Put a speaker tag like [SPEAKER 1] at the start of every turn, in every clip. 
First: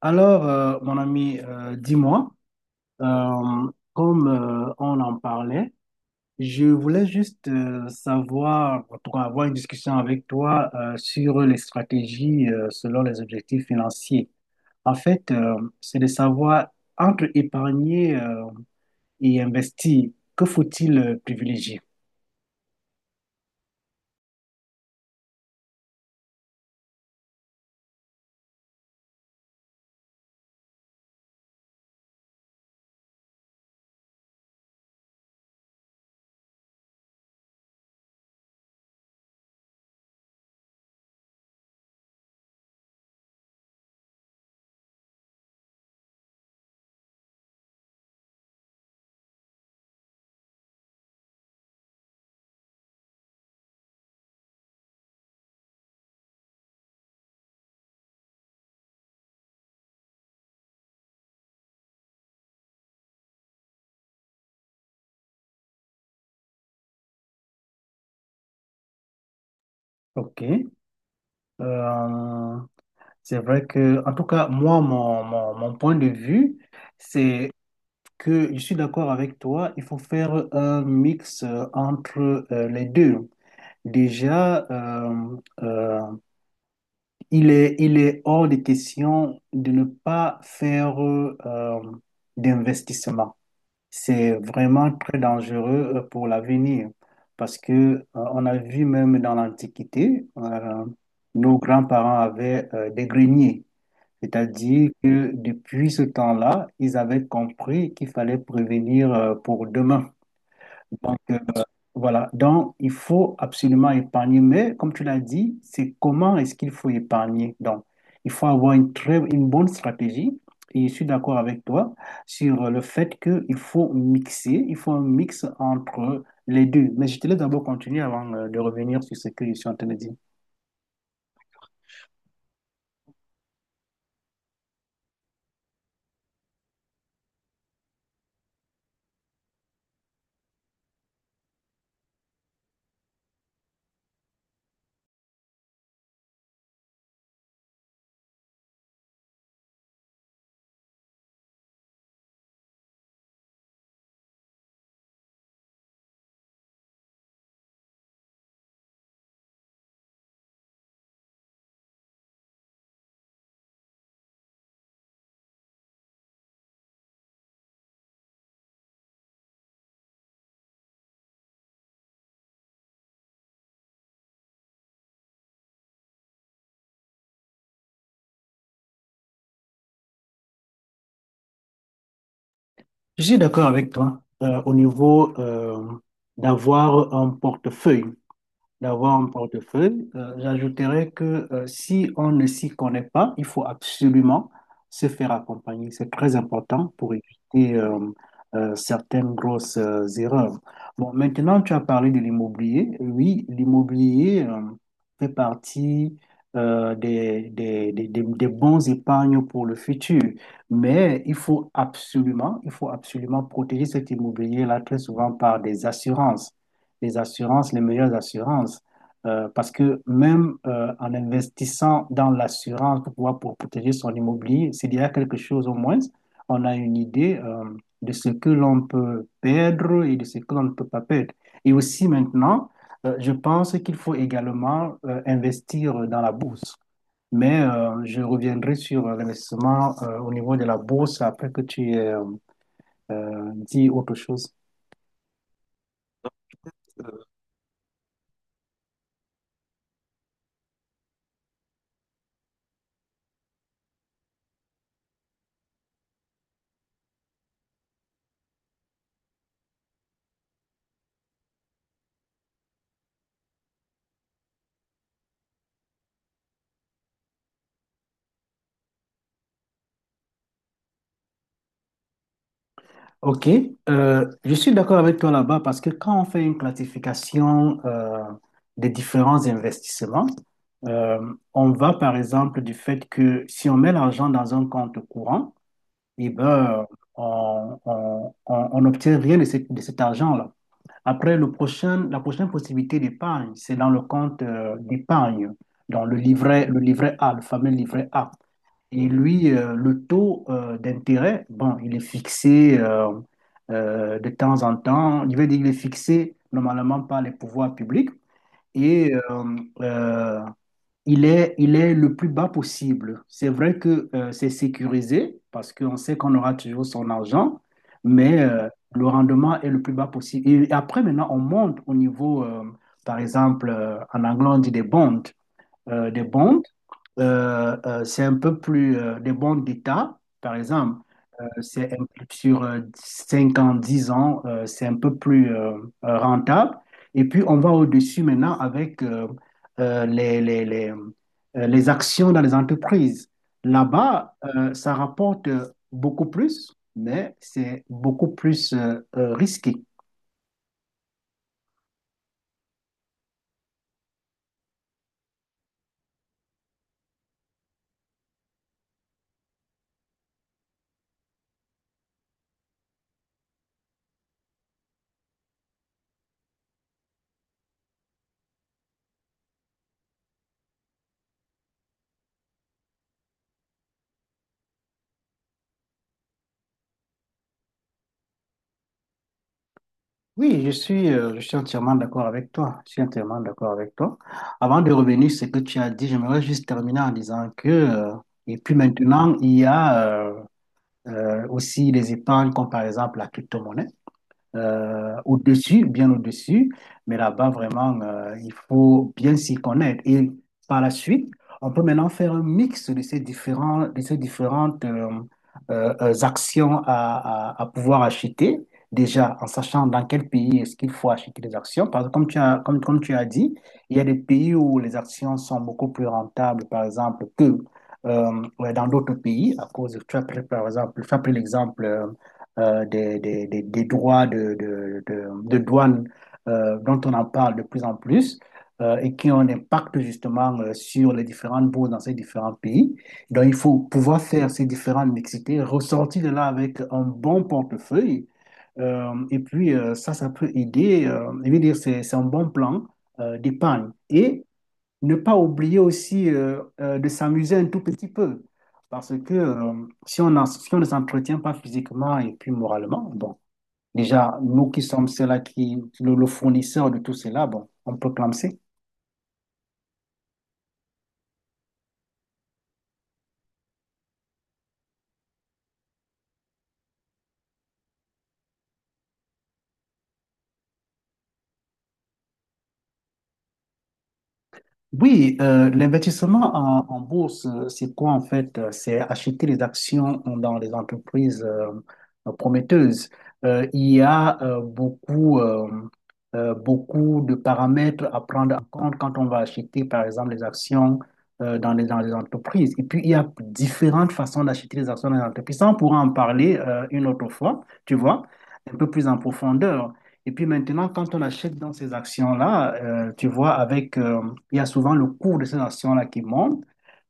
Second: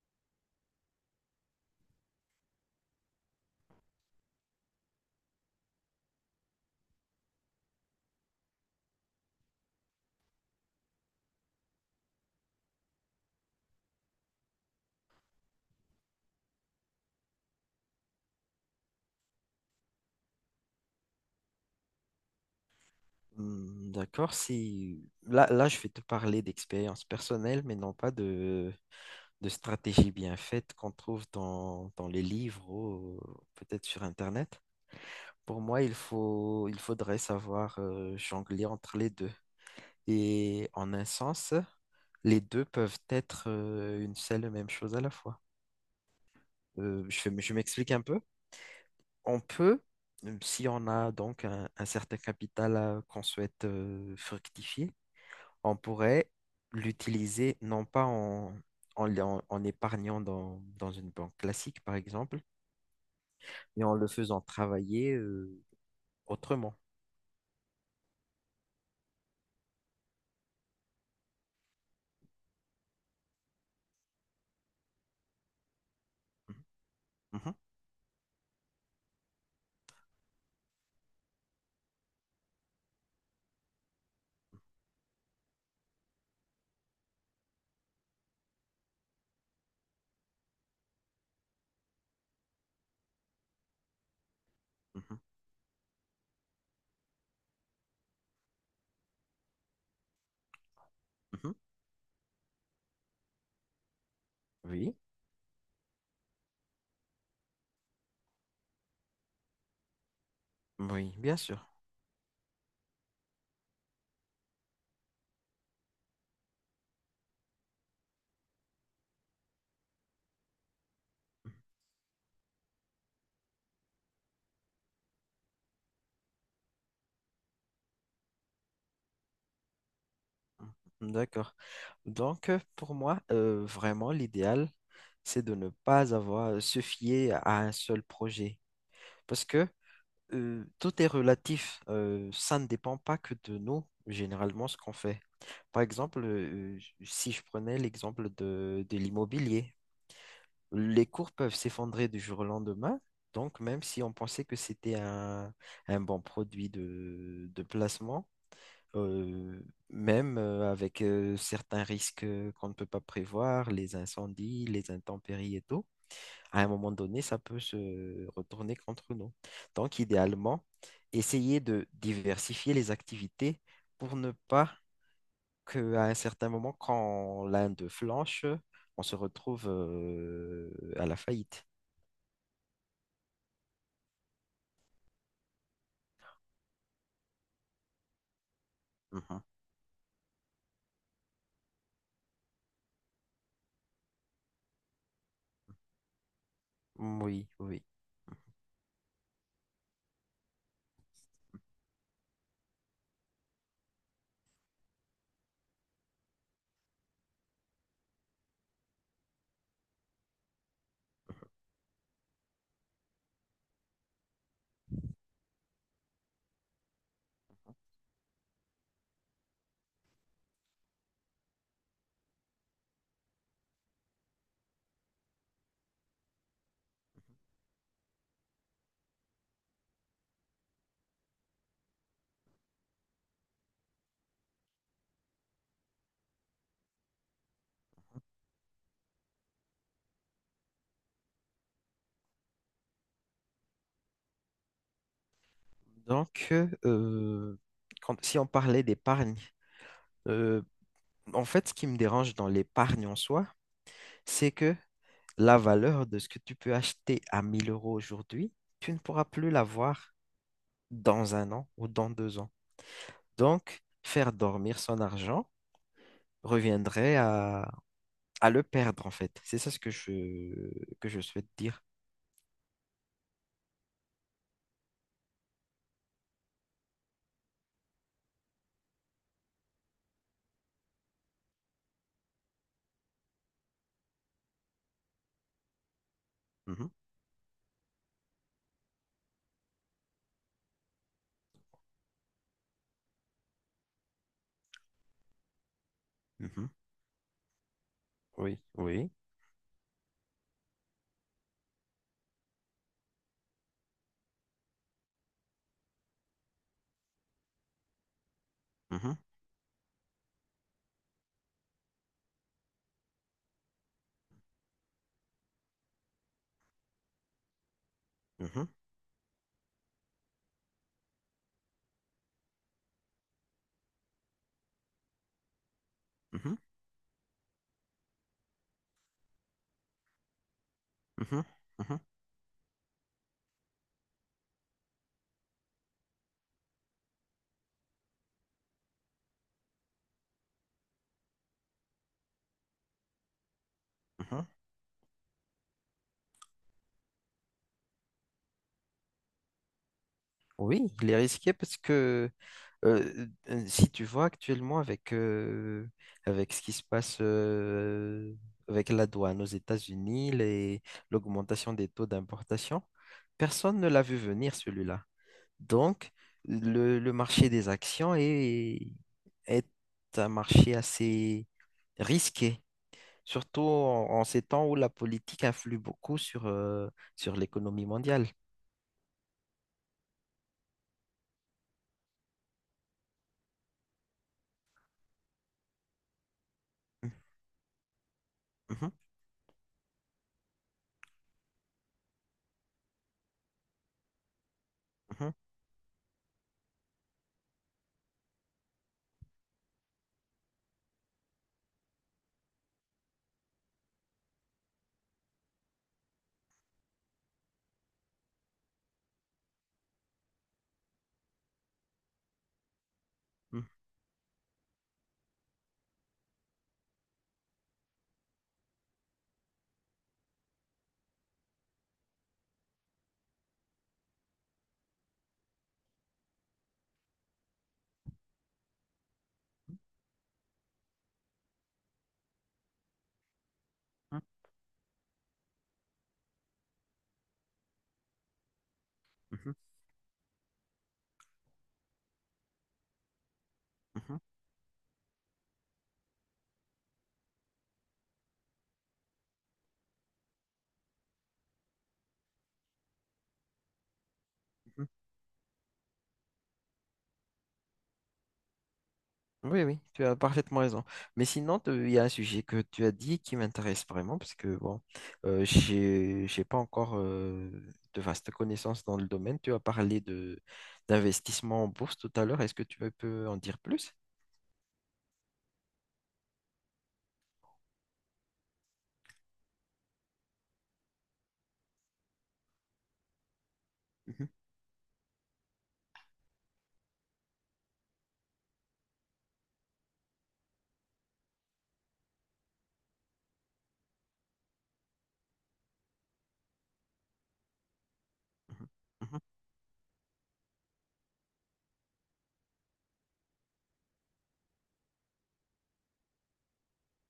[SPEAKER 1] Alors, mon ami, dis-moi, comme on en parlait. Je voulais juste savoir, en tout cas, avoir une discussion avec toi sur les stratégies selon les objectifs financiers. En fait, c'est de savoir entre épargner et investir, que faut-il privilégier?
[SPEAKER 2] Hmm, d'accord, si là, je vais te parler d'expérience personnelle, mais non pas de stratégie bien faite qu'on trouve dans les livres ou peut-être sur Internet. Pour moi, il faudrait savoir jongler entre les deux. Et en un sens, les deux peuvent être une seule et même chose à la fois. Je m'explique un peu. On peut, Si on a donc un certain qu'on souhaite fructifier, on pourrait l'utiliser non pas en épargnant dans une banque classique, par exemple, mais en le faisant travailler autrement.
[SPEAKER 1] OK. Euh, c'est vrai que, en tout cas, moi, mon point de vue, c'est
[SPEAKER 2] Mhm,
[SPEAKER 1] que je suis d'accord avec toi, il faut faire un mix entre les deux. Déjà, euh, il est hors de question de ne pas faire d'investissement. C'est vraiment
[SPEAKER 2] mhm,
[SPEAKER 1] très dangereux pour l'avenir, parce que on a vu même dans l'Antiquité,
[SPEAKER 2] mhm, mhm.
[SPEAKER 1] nos grands-parents avaient des greniers. C'est-à-dire
[SPEAKER 2] Oui,
[SPEAKER 1] que depuis ce temps-là, ils avaient compris qu'il fallait prévenir pour demain.
[SPEAKER 2] oui,
[SPEAKER 1] Donc,
[SPEAKER 2] bien sûr.
[SPEAKER 1] voilà. Donc, il faut absolument épargner. Mais comme tu l'as dit, c'est comment est-ce qu'il faut épargner. Donc, il faut avoir une bonne stratégie. Et je suis d'accord
[SPEAKER 2] Mhm,
[SPEAKER 1] avec toi sur le fait qu'il faut mixer, il faut un mix entre les deux. Mais je te laisse d'abord continuer avant de revenir sur ce que je suis en train de dire.
[SPEAKER 2] mhm. D'accord. Donc, pour moi, vraiment, l'idéal, c'est de ne pas avoir se fier à un seul projet. Parce que tout est relatif. Ça ne dépend pas que de nous, généralement, ce qu'on fait. Par exemple, si je prenais l'exemple de l'immobilier, les cours peuvent s'effondrer du jour au lendemain. Donc, même si on pensait que c'était un bon produit de placement, euh, même avec certains risques qu'on ne peut pas prévoir, les incendies, les intempéries et tout, à un moment donné, ça peut se retourner contre nous. Donc, idéalement, essayer de diversifier les activités pour ne pas qu'à un certain moment, quand l'un d'eux flanche, on se retrouve à la faillite.
[SPEAKER 1] Je suis d'accord avec toi au niveau d'avoir un portefeuille d'avoir un
[SPEAKER 2] Mhm.
[SPEAKER 1] portefeuille. J'ajouterais que si on ne s'y connaît pas, il faut absolument se faire accompagner. C'est très important pour
[SPEAKER 2] Oui,
[SPEAKER 1] éviter
[SPEAKER 2] oui.
[SPEAKER 1] certaines grosses erreurs. Bon, maintenant, tu as parlé de l'immobilier. Oui, l'immobilier fait partie des bons épargnes pour le futur. Mais il faut absolument protéger cet immobilier-là très souvent par des assurances, les assurances, les meilleures assurances. Parce que même en investissant dans l'assurance pour pouvoir pour protéger son immobilier, s'il y a quelque chose au moins, on a une idée de ce que l'on peut perdre et de ce que l'on ne peut pas perdre. Et aussi maintenant, je pense qu'il faut également investir dans la bourse. Mais je reviendrai sur l'investissement au niveau de la bourse après que tu aies dit autre chose.
[SPEAKER 2] Donc, euh, si on parlait d'épargne, euh, en fait, ce qui me dérange dans l'épargne en soi, c'est que la valeur de ce que tu peux acheter à 1000 euros aujourd'hui, tu ne pourras plus l'avoir dans un an ou dans deux ans. Donc, faire dormir son argent reviendrait à le perdre, en fait. C'est ça ce que que je souhaite dire.
[SPEAKER 1] Ok, je suis d'accord avec toi là-bas parce que quand on fait une classification des différents investissements, euh, on va par exemple du fait que si on met l'argent dans un compte courant, eh ben,
[SPEAKER 2] Mhm,
[SPEAKER 1] on n'obtient rien de, de cet argent-là. Après, la prochaine possibilité d'épargne, c'est dans le compte d'épargne, dans
[SPEAKER 2] mhm.
[SPEAKER 1] le livret A, le fameux livret A.
[SPEAKER 2] Oui,
[SPEAKER 1] Et
[SPEAKER 2] oui.
[SPEAKER 1] lui, le taux d'intérêt, bon, il est fixé de temps en temps. Il veut dire qu'il est fixé normalement par les pouvoirs publics, et
[SPEAKER 2] Mhm,
[SPEAKER 1] il est le plus bas possible. C'est vrai que c'est sécurisé parce qu'on sait qu'on aura toujours son argent, mais
[SPEAKER 2] mhm,
[SPEAKER 1] le rendement est le plus bas possible. Et après, maintenant, on monte au niveau, par exemple, en anglais, on dit des bonds, des
[SPEAKER 2] mhm,
[SPEAKER 1] bonds. C'est un peu plus des bons d'État, par exemple.
[SPEAKER 2] mhm, mhm, mhm.
[SPEAKER 1] Sur 5 ans, 10 ans, c'est un peu plus rentable. Et puis, on va au-dessus maintenant avec les actions dans les entreprises. Là-bas,
[SPEAKER 2] Mhm.
[SPEAKER 1] ça rapporte beaucoup plus, mais c'est beaucoup plus risqué.
[SPEAKER 2] Oui, il est risqué parce que si tu vois actuellement avec ce qui se passe avec la douane aux États-Unis, l'augmentation des taux d'importation, personne ne l'a vu venir celui-là. Donc, le marché des actions est un marché assez risqué, surtout en ces temps où la politique influe beaucoup sur l'économie mondiale.
[SPEAKER 1] Oui, je suis entièrement d'accord avec toi. Je suis entièrement d'accord avec toi. Avant de revenir sur ce que tu as dit, j'aimerais juste terminer en disant que, et puis
[SPEAKER 2] Mhm,
[SPEAKER 1] maintenant, il y a aussi les épargnes comme par exemple la crypto-monnaie
[SPEAKER 2] mhm,
[SPEAKER 1] au-dessus, bien au-dessus. Mais là-bas, vraiment, il faut bien s'y connaître. Et par la suite, on peut maintenant faire un mix de de ces différentes actions à pouvoir acheter. Déjà, en sachant dans quel pays est-ce qu'il faut acheter les actions. Parce que comme tu as dit,
[SPEAKER 2] mhm,
[SPEAKER 1] il y a des pays où les actions sont beaucoup plus rentables, par exemple, que ouais, dans d'autres pays, à cause, tu as pris l'exemple des droits de douane dont on en parle de plus en plus, et qui ont un impact justement sur les différentes bourses dans ces différents pays. Donc il faut pouvoir
[SPEAKER 2] mhm.
[SPEAKER 1] faire ces différentes mixités, ressortir de là avec un bon portefeuille. Et
[SPEAKER 2] Mhm.
[SPEAKER 1] puis ça, ça peut aider. Je veux dire, c'est un bon plan d'épargne.
[SPEAKER 2] Mhm,
[SPEAKER 1] Et ne pas oublier aussi de s'amuser un tout petit peu. Parce que si on ne s'entretient pas physiquement et puis moralement, bon, déjà, nous qui
[SPEAKER 2] mhm.
[SPEAKER 1] sommes ceux-là qui, le fournisseur de tout cela, bon, on peut clamser.
[SPEAKER 2] Oui, oui, tu as parfaitement raison. Mais sinon, il y a un sujet que tu as dit qui m'intéresse vraiment, parce que bon, j'ai pas encore de vastes connaissances dans le domaine. Tu as parlé de d'investissement en bourse tout à l'heure. Est-ce que tu peux en dire plus?
[SPEAKER 1] Oui, l'investissement en bourse, c'est quoi en fait? C'est acheter les actions dans les entreprises prometteuses. Il y
[SPEAKER 2] Mhm,
[SPEAKER 1] a beaucoup de paramètres à prendre en compte quand on va acheter, par exemple, les actions dans les entreprises. Et puis, il y a différentes façons d'acheter les actions dans les entreprises. Ça, on pourra en parler une autre fois, tu vois,
[SPEAKER 2] mhm,
[SPEAKER 1] un peu plus en profondeur. Et puis maintenant, quand on achète dans ces actions-là, tu vois, il y a souvent le cours de ces actions-là qui monte.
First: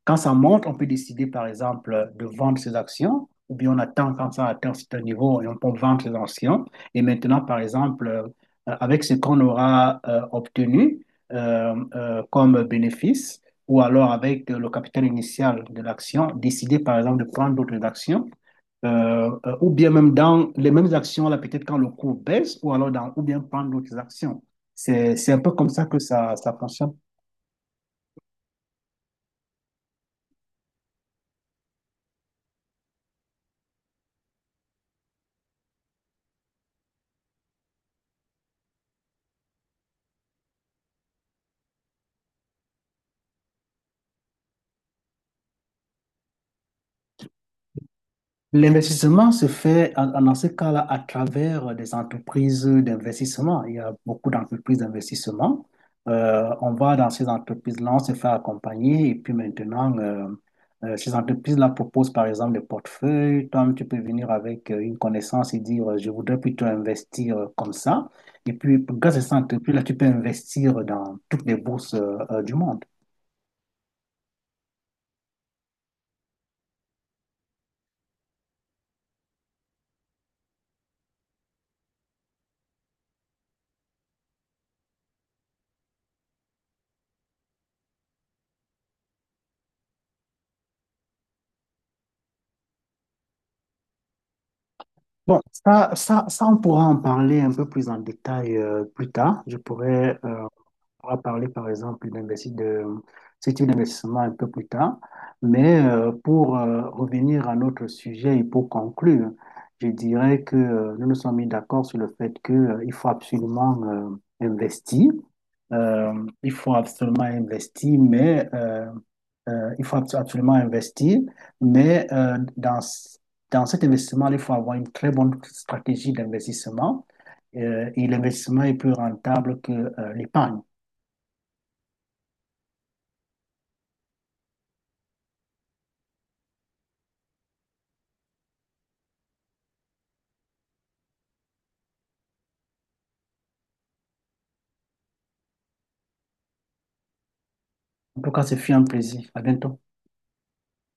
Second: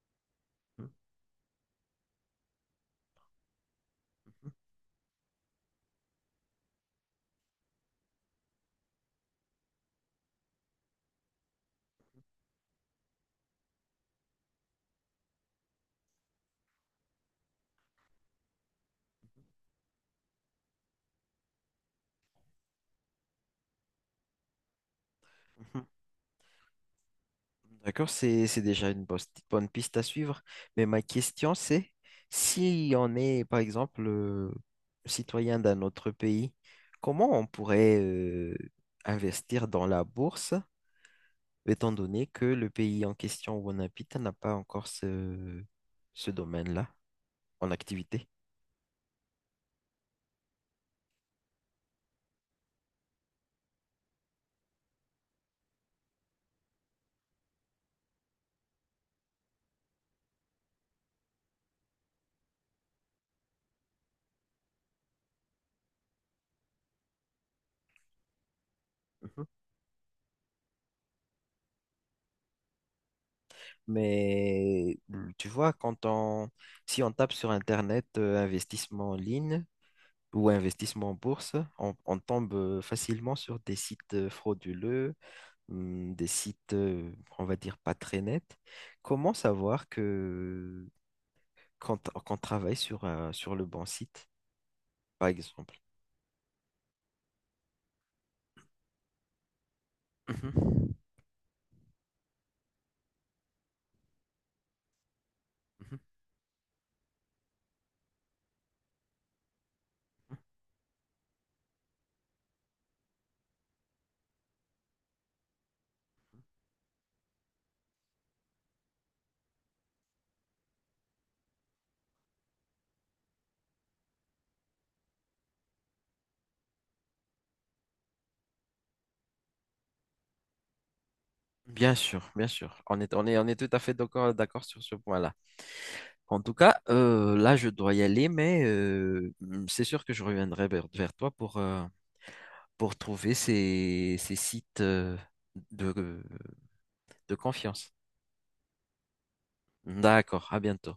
[SPEAKER 1] Quand ça monte, on peut
[SPEAKER 2] mhm,
[SPEAKER 1] décider, par exemple, de vendre ces actions, ou bien on attend quand ça
[SPEAKER 2] mhm,
[SPEAKER 1] atteint un certain niveau et on peut vendre ces actions. Et maintenant, par exemple, avec ce qu'on aura obtenu comme bénéfice, ou alors avec le capital initial de l'action, décider, par exemple, de prendre d'autres actions ou bien même dans les mêmes actions, là, peut-être quand le cours baisse, ou bien prendre d'autres actions. C'est un peu comme
[SPEAKER 2] mhm,
[SPEAKER 1] ça
[SPEAKER 2] mhm.
[SPEAKER 1] que ça fonctionne.
[SPEAKER 2] D'accord, c'est déjà une bonne piste à suivre. Mais ma question, c'est si on est, par exemple, citoyen d'un autre pays, comment on pourrait investir dans la bourse, étant donné que le pays en question où on habite n'a pas encore ce domaine-là en activité?
[SPEAKER 1] L'investissement se fait dans ce cas-là à travers des entreprises d'investissement. Il y a beaucoup d'entreprises d'investissement. On va dans ces entreprises-là, on se fait accompagner et puis maintenant, ces entreprises-là proposent par exemple des portefeuilles. Toi, tu peux venir avec une connaissance et dire, je voudrais plutôt investir comme ça. Et puis, grâce à ces
[SPEAKER 2] Mhm.
[SPEAKER 1] entreprises-là, tu peux investir dans toutes les bourses du monde.
[SPEAKER 2] Mais tu vois, si on tape sur Internet investissement en ligne, ou investissement en bourse, on tombe facilement sur des sites frauduleux, des sites, on va dire, pas très nets. Comment savoir que qu'on qu'on travaille sur le bon site, par
[SPEAKER 1] Bon,
[SPEAKER 2] exemple?
[SPEAKER 1] on pourra en parler un peu plus en détail plus tard. Je pourrais
[SPEAKER 2] Mhm,
[SPEAKER 1] On va parler par exemple de ce type d'investissement un peu plus tard. Mais
[SPEAKER 2] mhm,
[SPEAKER 1] pour revenir à notre sujet et pour conclure, je
[SPEAKER 2] mhm.
[SPEAKER 1] dirais que nous nous sommes mis d'accord sur le fait que, il faut absolument investir. Euh, il faut absolument investir, mais absolument investir. Mais dans cet investissement, il faut avoir une très bonne stratégie d'investissement. Et l'investissement est plus rentable que l'épargne.
[SPEAKER 2] Bien sûr, bien sûr. On est tout à fait d'accord, d'accord sur ce point-là. En tout cas, là, je dois y aller, mais c'est sûr que je reviendrai vers toi pour trouver ces sites de, de confiance.
[SPEAKER 1] En tout cas, ce fut un plaisir. À bientôt.
[SPEAKER 2] D'accord, à bientôt.